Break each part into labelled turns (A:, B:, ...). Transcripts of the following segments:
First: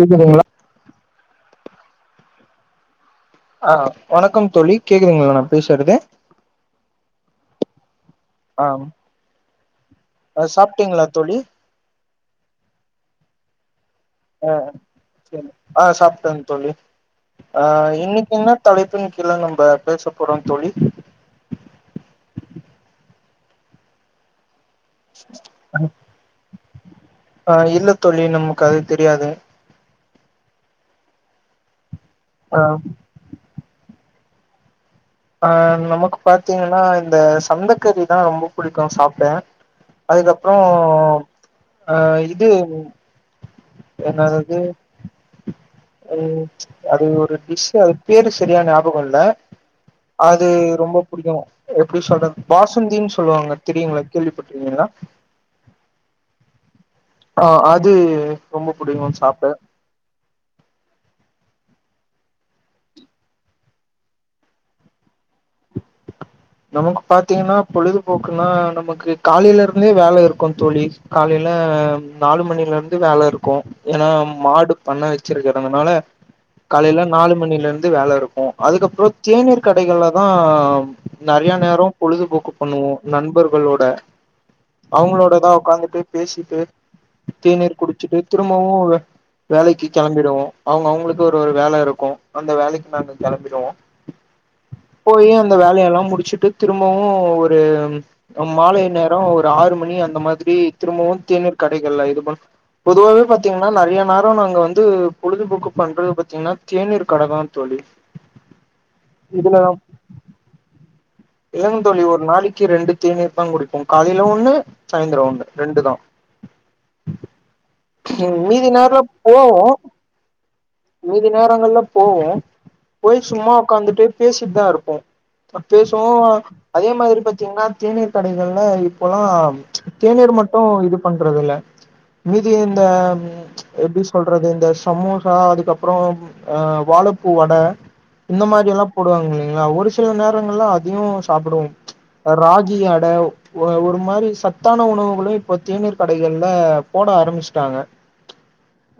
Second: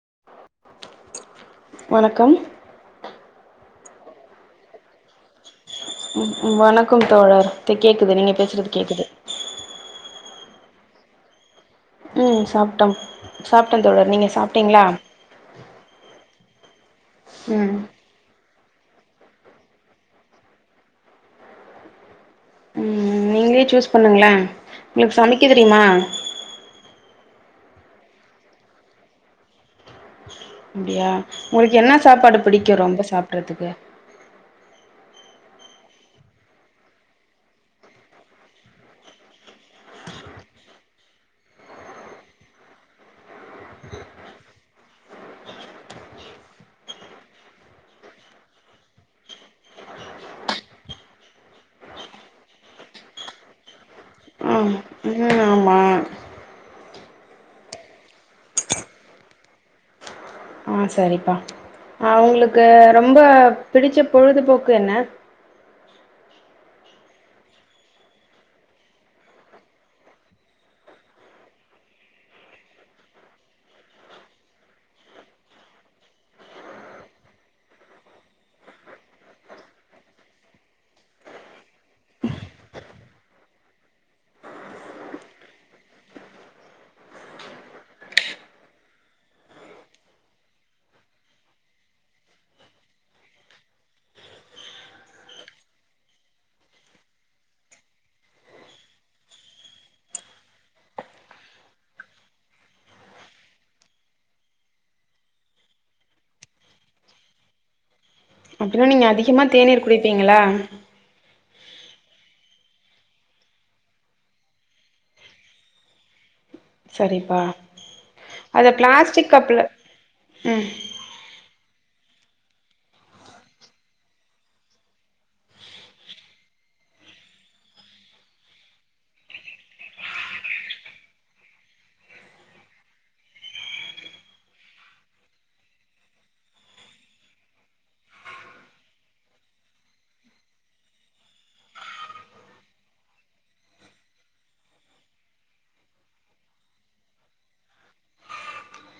A: கேக்குதுங்களா
B: வணக்கம்
A: ஆ வணக்கம் தோழி கேக்குதுங்களா நான் பேசுறது
B: ம் வணக்கம் தோழர் இப்ப கேக்குது நீங்க பேசுறது
A: அம்
B: கேக்குது
A: ஆ சாப்டீங்ளா தோழி
B: ம் சாப்டோம் சாப்டன் தோழர் நீங்க
A: ஆ
B: சாப்ட்டீங்களா
A: சேரி ஆ சாப்டேன் தோழி ஆ
B: ம்
A: இன்னைக்கு என்ன தலைப்பின் கீழ நம்ப பேச போறோம் தோழி
B: ம் நீங்களே சூஸ் பண்ணுங்களன் உங்களுக்கு சமைக்க தெரியுமா
A: ஆ இல்ல தோழி நமக்கு அது தெரியாது
B: அப்டியா உங்களுக்கு என்ன சாப்பாடு
A: ஆ
B: புடிக்கும் ரொம்ப சாப்டறதுக்கு
A: அ நமக்கு பாத்தீங்கன்னா இந்த சந்தக்கறிதான் ரொம்ப புடிக்கும் சாப்ட அதுக்கப்றோம் அ இது என்னதது ம் அது ஒரு டிஷ்சு அது பேரு செரியா ஞாபகோம் இல்ல அது ரொம்ப புடிக்கும் எப்டி சொல்றது பாசுந்தின்னு சொல்லுவாங்க தெரியுங்களா
B: ஆ
A: கேள்விப்பட்ருக்கீங்களா
B: ம் ஆமா
A: ஆ அது ரொம்ப புடிக்கும் சாப்ட
B: ஆ செரிப்பா ஆ உங்ளுக்கு ரொம்ப பிடிச்ச பொழுதுபோக்கு என்ன
A: நமக்கு பாத்திங்ன்னா பொழுதுபோக்குன்னா நமக்கு காலைல இருந்தே வேல இருக்கும் தோழி காலையில நாலு மணில இருந்து வேல இருக்கும் ஏன்னா மாடு பண்ண வச்சிருக்கறதனால காலைல நாலு மணில இருந்து வேல இருக்கும் அதுக்கப்றோம் தேநீர் கடைகள்லதான் நறைய நேரோம் பொழுதுபோக்கு பண்ணுவோம் நண்பர்களோட அவுங்களோடதான் ஒக்காந்துட்டு பேசிட்டு தேநீர் குடிச்சுட்டு திரும்பவும் வேலைக்கு கெளம்பிடுவோம் அவுங்க அவுங்களுக்கு ஒரு ஒரு வேல இருக்கும் அந்த வேலைக்கு நாங்க கெளம்பிடுவோம் போயி அந்த வேலயெல்லாம் முடிச்சுட்டு திரும்பவும் ஒரு மாலை நேரோம் ஒரு ஆறு மணி அந்த மாதிரி திரும்பவும் தேநீர் கடைகள்ல இது பன் பொதுவாவே பாத்தீங்ன்னா நெறைய நேர நாங்க வந்து பொழுதுபோக்கு பண்றது பாத்தீங்கன்னா தேநீர் கடதா தோழி
B: அப்டினா நீங்க அதிகமா தேநீர் குடிப்பீங்ளா
A: இல்லங் தோழி ஒரு நாளைக்கு ரெண்டு தேநீர் தா குடிப்போ காலைல ஒன்னு சாய்ந்தர ஒன்னு ரெண்டு தா
B: சரிப்பா
A: மீதி
B: அத
A: நேரல
B: பிளாஸ்டிக்
A: போவோ
B: கப்ல ம்
A: மீதி நேரங்கள்ல போவோ போய் சும்மா ஒக்காந்துட்டு பேசிட்டு தா இருப்போ பேசுவோ அதே மாரி பாத்தீங்கன்னா தேநீர் கடைகள்ல இப்பெல்லா தேநீர் மட்டு இது பண்றது இல்ல மிதிய இந்த எப்டி சொல்றது இந்த சமோசா அதுக்கப்றோ அ வாழப்பூ வட இந்த மாரி எல்லா போடுவாங்க இல்லைங்களா ஒரு சில நேரங்கள்லா அதையு சாப்புடுவோ ராகி அட ஒ ஒரு மாரி சத்தான உணவுகளு இப்ப தேநீர் கடைகள போட ஆரம்பிச்சுட்டாங்க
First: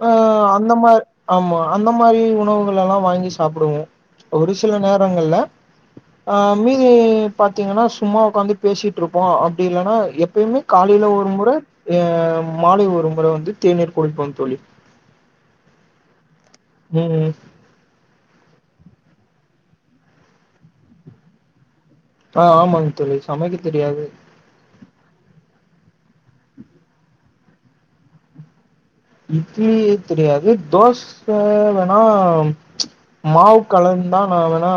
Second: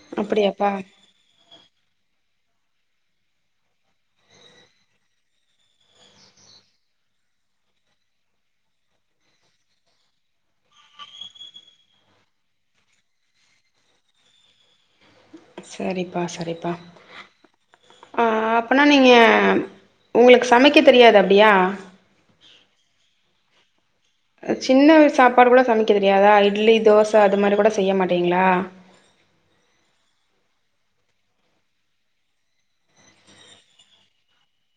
A: அ
B: அப்டியாப்பா
A: அந்த மார் ஆமா அந்த மாரி உணவுகளலா வாங்கி சாப்புடுவோ ஒரு சில நேரங்கள்ல அ மீதி பாத்தீங்கன்னா சும்மா ஒக்காந்து பேசிட்ருப்போ அப்டி இல்லன்னா எப்போமே காலைல ஒரு முற அ மாலைல ஒரு முற வந்து தேநீர் குடிப்போ தோழி
B: சரிப்பா சரிப்பா
A: ம்
B: ஆ அப்பன்னா நீங்க ஒங்ளுக்கு சமைக்க தெரியாது அப்டியா
A: ஆ ஆமாங் தோழி சமைக்க தெரியாது
B: அ சின்ன சாப்பாடு கூட சமைக்க தெரியாதா இட்லி தோச அது மாரி கூட செய்ய மாட்டிங்களா
A: இட்லி தெரியாது தோஸ்ச வேணா மாவ் கலந்துதா நா வேணா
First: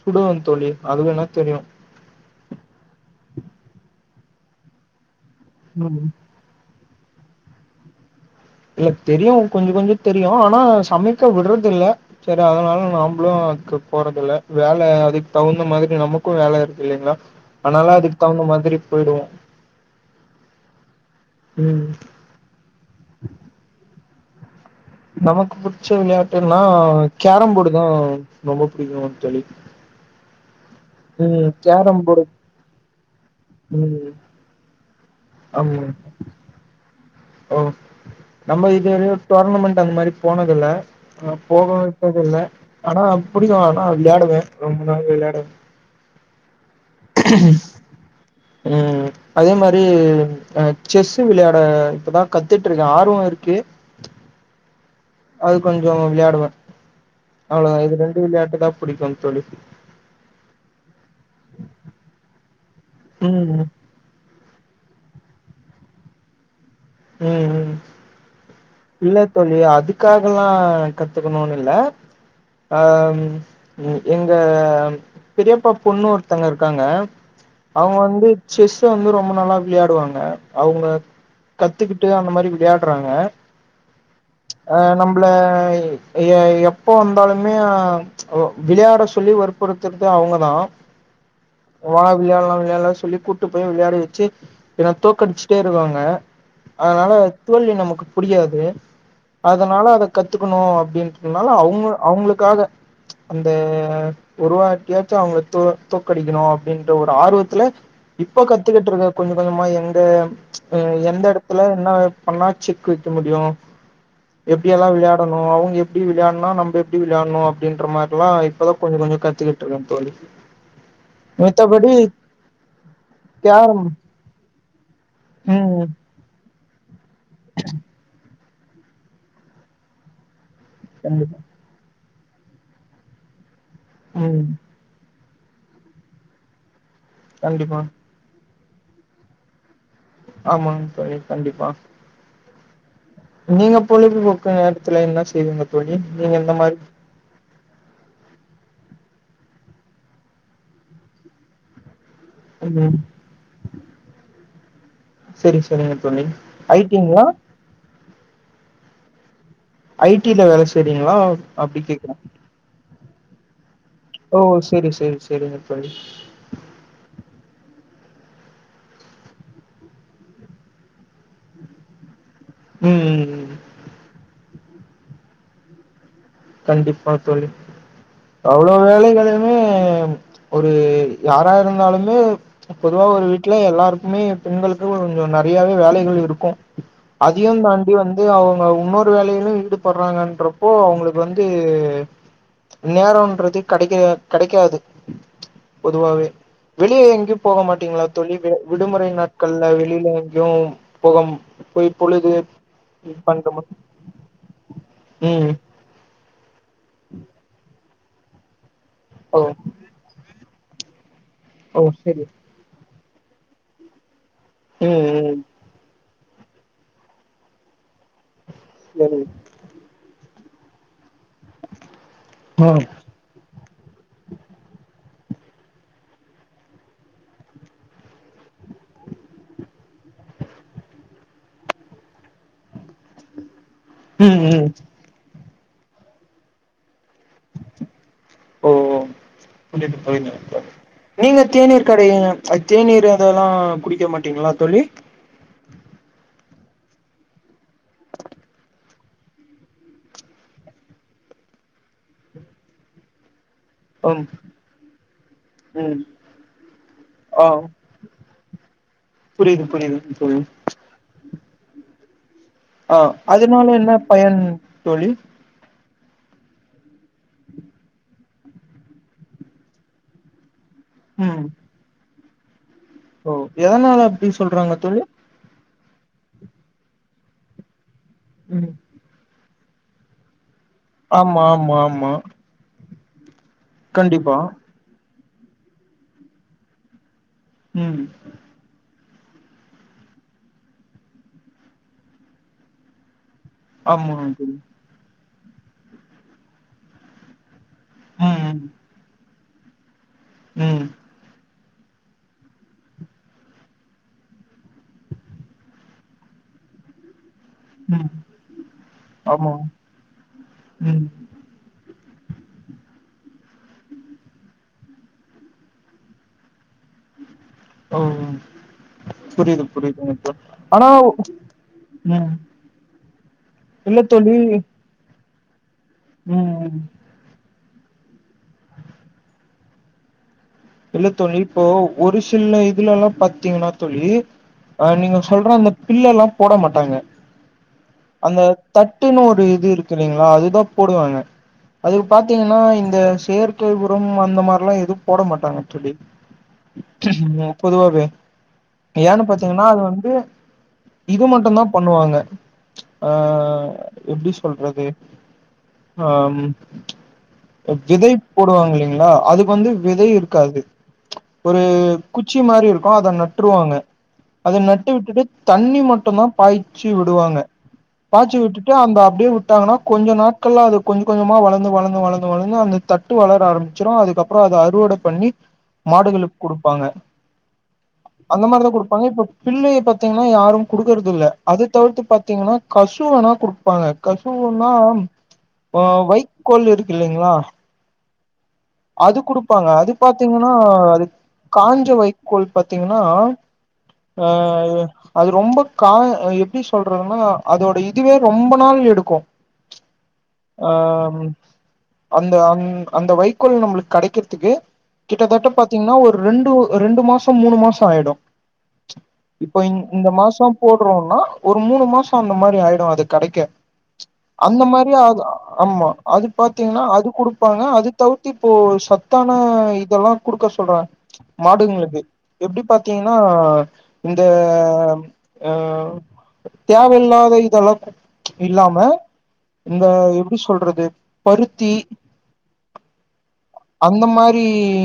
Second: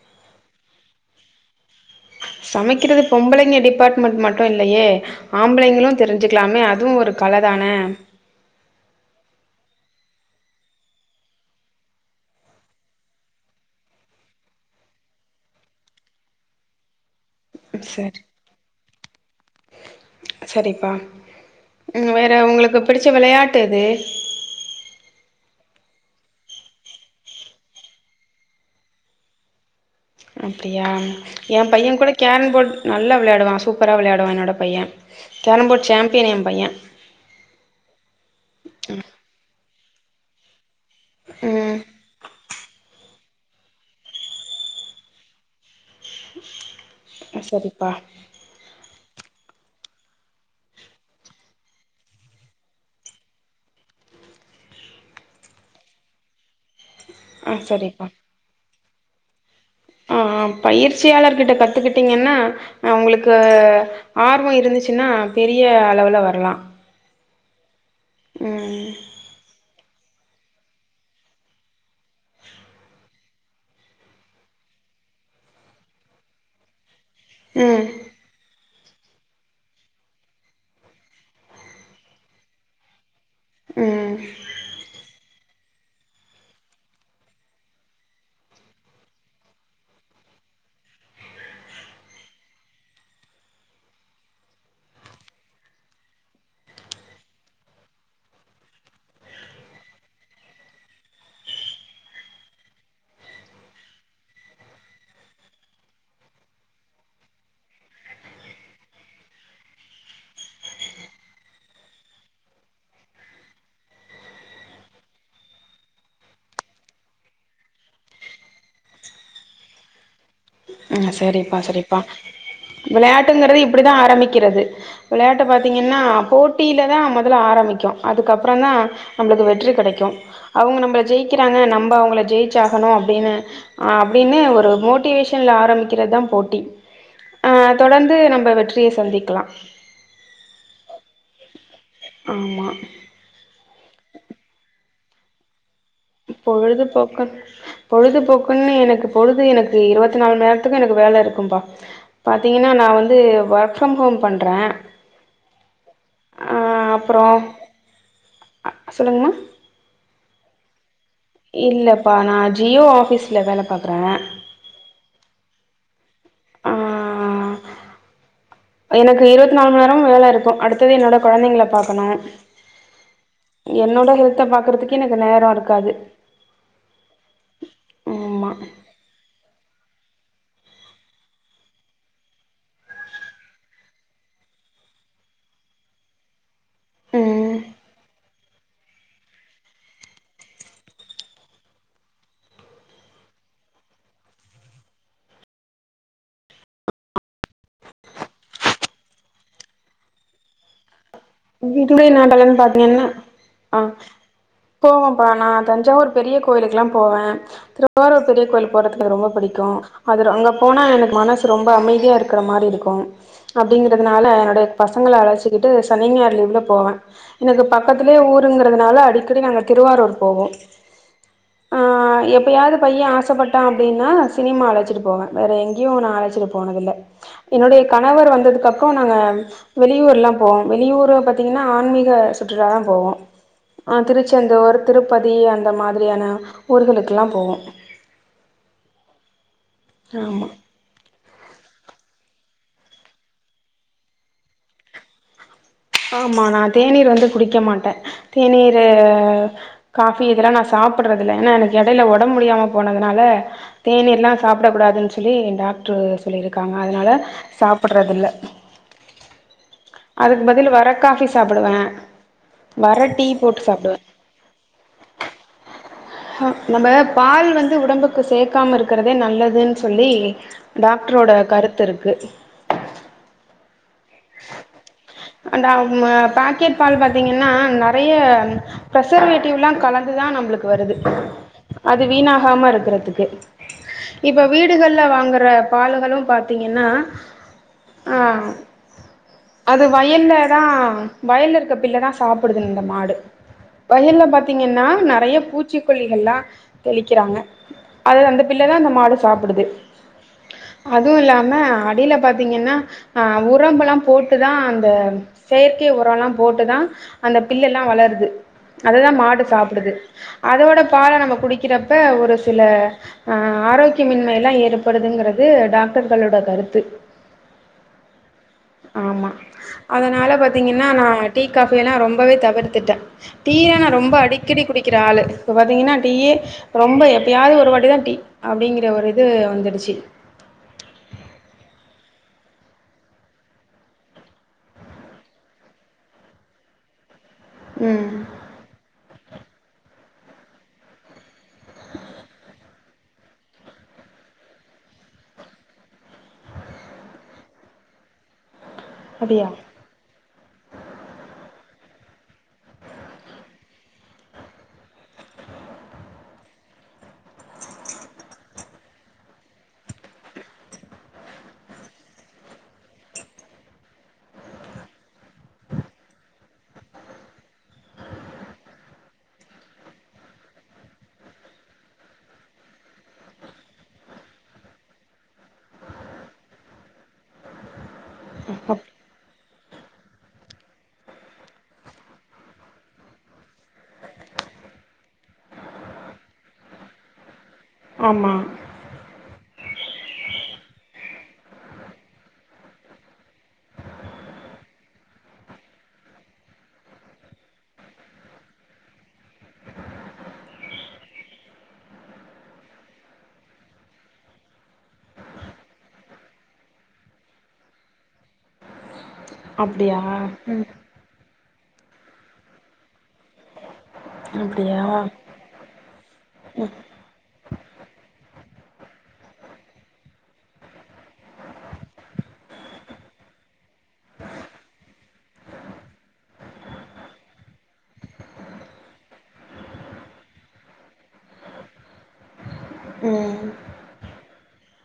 A: சுடுவே தோழி அது வேணா தெரியு
B: சமைக்கிறது பொம்பளைங்க டிபார்ட்மெண்ட் மட்டு இல்லயே ஆம்பளைங்களு
A: ம்
B: தெரிஞ்சிக் ளாமே அதுவு கல தானே
A: இல்ல தெரியு கொஞ்ச கொஞ்ச தெரியு ஆனா சமைக்க விட்றதில்ல சரி அதனால நாம்ளு அதுக்கு போறத இல்ல வேல அதுக்கு தகுந்த மாரி நமக்கு வேல இருக்கு இல்லைங்ளா அன்னால அதுக்கு
B: சரி
A: தகுந்த மாரி பொயிடுவோ
B: சரிப்பா ம் வேற ஒங்ளுக்கு பிடிச்ச வெளயாட்டு எது
A: நமக்கு புடிச்ச வெளயாட்டுனா கேரம் போர்டு தா ரொம்ப புடிக்கு தோழி
B: அப்டியா
A: ம்
B: ஏ பைய
A: கேரம்
B: கூட
A: போர்டு
B: கேரம்போர்ட் நல்லா வெளாடுவா சூப்ரா
A: ம்
B: வெளையாடுவா என்னோட பைய
A: ஆமா
B: கேரம்போர்ட் சேம்பியன் ஏ பைய
A: ஓ நம்ம இது டோர்னமெண்ட் அந்த மாரி போனது இல்ல அங்க போக
B: ம்
A: விட்டது இல்ல ஆனா புடிக்கு ஆனா விளையாடுவே ரொம்ப விளையாடுவே
B: ம் சரிப்பா
A: ம் அதே மாரி அ செஸு வெளையாட இப்பதா கத்துட்ருக்கே ஆர்வ இருக்கு அது கொஞ்ச விளையாடுவே
B: ஆ
A: அவ்ள தா இது
B: சரிப்பா
A: ரெண்டு விளையாட்டுதா புடிக்கு தோழி
B: ஆ பயிற்சியாளர்கிட்ட கத்துக்கிட்டீங்கன்னா
A: ம்
B: ஒங்ளுக்கு
A: ம்
B: ஆர்வ இருந்துச்சுனா பெரிய அளவ்ல வர்லா
A: ம் ம்
B: ம்
A: இல்ல தோழி அதுக்காகலா கத்துக்கணுன் இல்ல அ ம் எங்க பெரியப்பா பொண்ணு ஒருதங்க இருக்காங்க
B: ம்
A: அவங்க வந்து செஸ்ஸு வந்து ரொம்ப நாளா விளையாடுவாங்க அவுங்க கத்துக்கிட்டு அந்த மாரி விளையாடுறாங்க
B: ம்
A: அ நம்பள எ எப்ப வந்தாலுமே ஒ விளையாட சொல்லி வற்ப்புறத்துறது அவுங்கதா வா விளையாடலா விளையால சொல்லி கூட்டு போய் விளையாடி வச்சு என்ன தோக்கடிச்சுட்டே இருகாங்க அதனால தோல்வி நமக்கு புடிகாது அதனால அத கத்துக்கணு அப்டின்றதுனால அவுங்க அவுங்களுக்காக அந்த ஒரு வாட்டியாச்சு அவுங்க தோ தோக்கடிக்கணு அப்டின்ற ஒரு ஆர்வத்துல இப்ப கத்துக்கிட்ருக்க கொஞ்ச கொஞ்சமா எங்க ம் எந்த எடத்துல என்ன பண்ணா செக் வைக்க முடியு எப்டியெல்லா விளையாடணு அவுங்க எப்டி விளையாட்னா நம்ப எப்டி விளையாணு அப்டின்ற மாரிலா இப்பதா கொஞ்ச கொஞ்ச கத்துக்கி ட்ருக்கே தோழி
B: ம் சரிப்பா
A: மித்தபடி
B: சரிப்பா விளையாட்டுங்குறது
A: கேரம்
B: இப்டிதா ஆரம்பிக்கிறது விளையாட்டு
A: ம்
B: பாத்தீங்கன்னா போட் டில தா மொதல்ல ஆரம்பிக்கு அதுக்கப்புறோ தா நம்மளுக்கு வெற்றி கெடைக்கு அவுங்க நம்பள
A: கண்டிப்பா
B: ஜெயிக்கிறாங்க நம்ப அவுங்கள ஜெயிச்சாகணு அப்டின் அப்டின்னு
A: ம்
B: ஒரு மோட்டிவேஷன் ல ஆரம்பிக்கிறது தா போட்டி அ
A: கண்டிப்பா
B: தொடர்ந்து நம்ப வெற்றிய சந்திக்கலா
A: ஆமாங் தோழி கண்டிப்பா
B: ஆமா
A: நீங்க பொழுது போக்கு நேரத்துல என்ன செய்விங்க தோழி நீங்க எந்த மாரி
B: பொழுதுபோக்க பொழுதுபோக்குன் எனக்கு பொழுது எனக்கு இருவத்திநாலு மண் நேரத்துக்கு எனக்கு வேல இருக்கும்பா பாத்தீங்கன்னா நா
A: ம்
B: வந்து ஒர்க் ஃப்ரம் ஹோம் பண்ற
A: சரி சரிங்க தோழி ஐ டி ங்ளா
B: ஆ சொல்லுங்ம்மா
A: ஐ டி ல வேல செய்றிங்ளா
B: இல்லப்பா நா ஜியோ ஆஃபீஸ்ல வேல பாக்ற
A: ஓ செரி செரி செ செரிங்க தோழி
B: ஆ எனக்கு இருவத்நாலு மண் நேரமு வேல இருக்கு அடுத்தது என்னோட கொழந்தைங்கள பாக்கணு
A: ம் ம் ம்
B: என்னோட ஹெல்த்த பாக்குறதுக்கே எனக்கு நேரோ இருக்காது
A: கண்டிப்பா தோழி
B: ஆமா
A: அவ்ளோ வேலைகளையுமே ஒரு யாரா இருந்தாலுமே பொதுவா ஒரு வீட்ல எல்லாருக்குமே பெண்களுக்கு கொஞ்சோ நெறையாவே வேலைகள் இருக்கு அதையு
B: ம்
A: தாண்டி வந்து அவுங்க இன்னொரு வேலையிலு ஈடுபட்றாங்கன்றப்போ அவுங்களு வந்து நேரொன்றதே கெடைக்க கெடைக்காது பொதுவாவே வெளிய எங்கயு போக மாட்டீங்ளா தோழி விடு விடுமுறை நாட்கள்ல வெளிலே எங்கயு போக
B: விடுமுறை நாட்கள்ன்னு பாத்தீங்கனா ஆ போவம்பா நா
A: ம்
B: தஞ்சாவூர் பெரிய கோயிலுக்குல்லா போவே திருவாரூர் பெரிய கோயில்க்கு போறதுக்கு எனக்கு ரொம்ப
A: ஓ
B: புடிக்கு அதுர அங்கே போனா எனக்கு மனசு ரொம்ப
A: ஓ
B: அமைதியா
A: சரி
B: இருக்குற மாரி இருக்கு அப்டிங்றதுனால என்னோடைய
A: ம்
B: பசங்கள
A: ம்
B: அழச்சிக்கிட்டு சனி ஞாயிறு லீவ்ல போவ எனக்கு பக்கத்லே ஊருங்குறதுனால
A: சரி
B: அடிக்கடி நாங்க திருவாரூர் போவோ ஆ
A: ஆ
B: எப்பயாது பைய ஆச பட் டா அப்டின்னா சினிமா அழச்சிட்டு போவே வேற எங்கயு நா அழச்சிட்டு போனதில்ல என்னுடைய கணவர் வந்ததுக்கு அப்றோ நாங்க வெளியூர்லா போவோ வெளியூர பாத்தீங்ன்னா ஆன்மீக சுற்றுலா தா போவோ ஆ
A: ம் ம்
B: திருச்செந்தூர் திருப் பதி அந்த மாதுரியான ஊர்களுக்குலா போவோ
A: ஓ கூட்டிட்டு போயினு
B: ஆமா
A: இப்ப நீங்க தேநீர் கடைல தேநீர் அதல்லா குடிக்க மாட்டீங்ளா தோழி
B: ஆமா நா தேநீர் வந்து குடிக்க மாட்ட தேநீரு காஃபி இதெல்லா நா சாப்புட்றது இல்ல ஏன்னா எடைல எனக்கு ஒடம்ப் முடியாம போனதுனால
A: ம்
B: தேநீர்லா சாப்டக் கூடாதுன் சொல்லி ஏ டாக்ட்ரு
A: ம்
B: சொல்லிருக்காங்க அதனால சாப்புட்றதுல்ல
A: புரிய்து புரிய்து தோழி
B: இல் வர காஃபி சாப்புடுவ
A: அ அதுனால என்ன பயன் தோழி
B: நம்ம பால் வந்து உடம்புக்கு சேக்காம இருக்குறதே நல்லதுன் சொல்லி டாக்ட்ரோட கருத்துருக்கு
A: ஒ எதனால அப்டி சொல்றாங்க தோழி
B: அண்ட் அவ் மு பாக்கெட் பால் பாத்தீங்கன்னா நறைய
A: ம்
B: பிரசர்வேட்டிவ்லா கலந்துதா நம்ப்ளுக் வருது
A: ஆமா ஆமா
B: அது
A: ஆமா
B: வீணா ஹாம இருக்குறதுக்கு
A: கண்டிப்பா
B: இப்ப வீடுகள்ல வாங்குற பாலுஹலு பாத்தீங்கனா
A: ம்
B: அ அது வயல்லே தா வயல்ல இருக்குற பில்ல தா சாப்புடுது இந்த மாடு
A: ஆமா
B: வயல்ல
A: தோழி
B: பாத்தீங்கன்னா நறைய பூச்சிக்கொல்லிகள்ல்லா தெளிக்கிறாங்க அதது அந்த
A: ம்
B: பில்ல தா அந்த மாடு சாப்புடுது
A: ம்
B: அதுவு இல்லாம அடில பாத் திங்கனா அ உரம்பல்லா போட்டுதா அந்த செயற்கை உரல்லா போட்டுதா அந்த பில் எல்லா
A: ம்
B: வளருது அததா மாடு
A: ஆமா
B: சாப்டுது அதோட
A: ம்
B: பால நம்ம குடிக் கிறப்ப ஒரு சில அ ஆரோக்கியமின்மைல்லா ஏற்படுதுங்குறது டாக்டர்களோட கருத்து
A: ஒ
B: ஆமா அதனால பாத்தீங்கன்னா
A: ஆனா
B: நா டீ காபி எல்லா
A: ம்
B: ரொம்பவே தவிர்த்துட்ட டீ யா நா
A: இல்ல
B: ரொம்ப
A: தோழி
B: அடிக்கடி குடிக்கிற ஆளு இப்ப பாத்தீங்கன்னா டீ யே
A: ம்
B: ரொம்ப எப் ப்யாது ஒரு வாட்டி தா டீ அப்டிங்கிற ஒரு இது வந்துடுச்சு
A: இல்ல தோழி இப்போ ஒரு சில இதுலல்லா பாத்தீங்ன்னா தோழி அ நீங்க சொல்ற அந்த பில்ல எல்லா போட மாட்டாங்க
B: ம்
A: அந்த தட்டுனு ஒரு இது இருக்கு இல்லைங்ளா அதுதா போடுவாங்க அதுக் பாத்தீங்கனா இந்த செயற்கை உரம் அந்த மார்ல்லா எது போட மாட் டாங்க துலி பொதுவாவே ஏனு
B: அப்டியா
A: பாத்தீங்கன்னா அது வந்து இது மட்டுந்தா பண்ணுவாங்க ஆ எப்டி சொல்றது அ ம் விதை போடுவாங் இல்லிங்ளா அதுக்கு வந்து விதை இருக் காது ஒரு குச்சி மாரி இருக்கு அத நட்ருவாங்க அத நட்டு விட்டுட்டு தண்ணி மட்டுந்தா பாய்ச்சி விடுவாங்க பாச்சு விட்டு அந்த அப்டியே விட்டாங்கனா கொஞ்ச நாட்கள்ல அது கொஞ் கொஞ்சமா வளந்து வளந்து வளந்து வளந்து அந்த தட் ட்டு வளர ஆரமிச்சிரு அதுக்கு அப்புற அது அறுவட பண்ணி மாடுகளுக் குடுப்பாங்க அந்த மாரி தா
B: அப்
A: குடுப்பாங்க இப்ப பில்லயே பாத்தீங்னா யாரு குடுக்குறதுல்ல அது தவிர்த்து பாத்தீங்கனா கசு வேனா குடுக் ப்பாங்க கசூல்ன்னா இப்போ வைக்கோல் இருக்கு இல்லீங்களா
B: ஆமா
A: அது குடுப்பாங்க அது பாத்தீங்கன்னா அது காஞ்ச வைக்கோல் பாத்தீங்கன்னா ஆ அது ரொம்ப கா எப்டி சொல்றதுன்னா அதோட இதுவே ரொம்ப நாள் எடுக்கோ அ அந்த அந் அந்த வைக்கோல் நம்புளுக்கு கடைக்கிறதுக்கு கிட்டத்தட்ட பாத்தீங்கன்னா ஒரு ரெண்டு ரெண்டு மாசோ மூணு மாசோ ஆயிடோ இப்போ இந்
B: அப்டியா
A: இந்த மாசோ
B: ம்
A: போட்றோம்னா ஒரு மூணு மாசோ அந்த மாரி ஆயிடோ அது கடைக்க அந்த
B: அப்டியா
A: மாரி ஆ ஆமா அது பாத்தீங்கன்னா அது குடுப்பாங்க அது தவுத்தி இப்போ சத்தான இதெல்லா குடுக்க சொல்றாங்க மாடுங்குளுக்கு எப்டி பாத்தீங்கன்னா இந்த அ தேவையில்லாத இதெல்லா இல்லாம இந்த எப்டி சொல்றது பருத்தி
B: ம்
A: அந்த மாரி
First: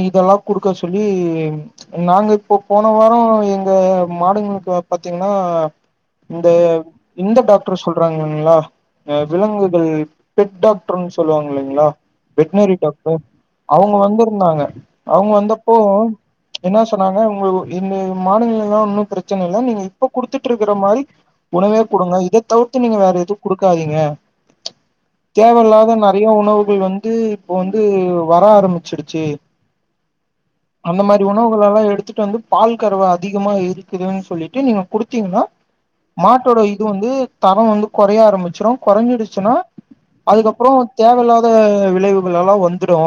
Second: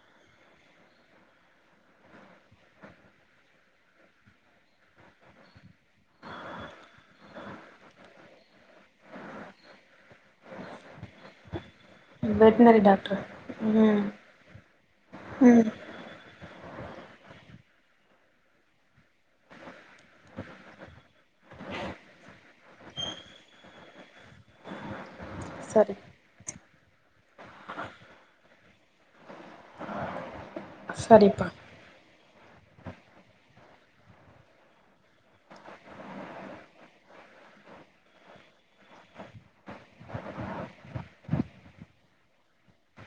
A: இதெல்லா குடுக்க சொல்லி நாங்க இப்போ போன வாரோ எங்க மாடுங்குளுக்கு பாத்தீங்கன்னா இந்த இந்த டாக்டர் சொல்றாங்கலீங்களா அ விலங்குகள் பெட் டாக்டர்ன்னு சொல்லுவாங்க இல்லிங்களா வெட்டனரி டாக்டர் அவுங்க
B: ம்
A: வந்துருந்தாங்க அவுங்க
B: ம்
A: வந்தப்போ என்ன சொன்னாங்க உங்க இந்த மாடுங்கெல்லா ஒன்னு பிரச்சன இல்ல நீங்க இப்ப குடுத்துட்ருக்குற மாரி உணவே குடுங்க இத தவிர்த்து நீங்க வேற எதுவு குடுக்காதீங்க தேவயில்லாத
B: சரி
A: நறைய உணவுகள் வந்து இப்போ வந்து வர ஆரம்பிச்சுடுச்சி அந்த மாரி
B: சரிப்பா
A: உணவுகள் எல்லா எடுத்துட்டு வந்து பால் கரவ அதிகமா இருக்குதுன்னு சொல்லிட்டு நீங்க குடுத்தீங்கன்னா மாட்டோட இது வந்து தரோ வந்து கொறய ஆரம்பிச்சிடோ கொறஞ்சிடுச்சீனா அதுக்கப்புறோ தேவயில்லாத விளைவுள் எல்லா வந்துடோ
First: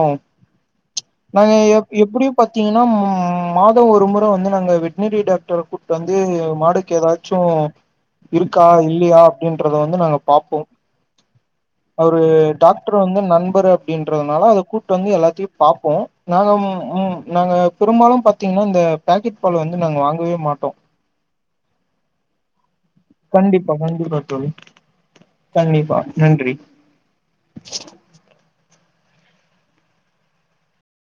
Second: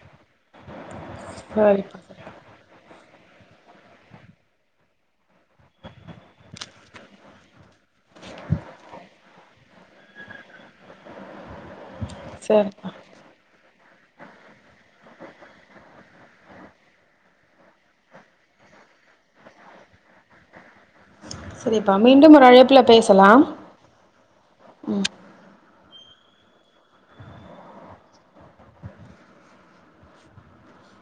A: நாங்க எப்
B: சரிப்பா
A: எப்புடி பாத்தீங்கன்னா ம் மாதோ ஒரு முற வந்து நாங்க வெட்னரி டாக்டர் கூட்டு வந்து மாடுக்கு ஏதாச் சோ இருக்கா இல்லியா அப்டீன்றத வந்து நாங்க பாப்போ அவரு
B: சரிப்பா
A: டாக்டுரு வந்து நண்பரு அப்டீன்றதுனால அத கூப்ட்டு வந்து எல்லாத்தையு பாப்போ நாங்க ம் ம் நாங்க பெரும்பாலு பாத்தீங்கன்னா இந்த பாக்கெட் பால் வந்து நாங்க வாங்கவே மாட்டோ
B: செரிப்பா மீண்டும் ஒரு அழைப்புல பேசலாம்
A: கண்டிப்பா கண்டிப்பா தோழி கண்டிப்பா நன்றி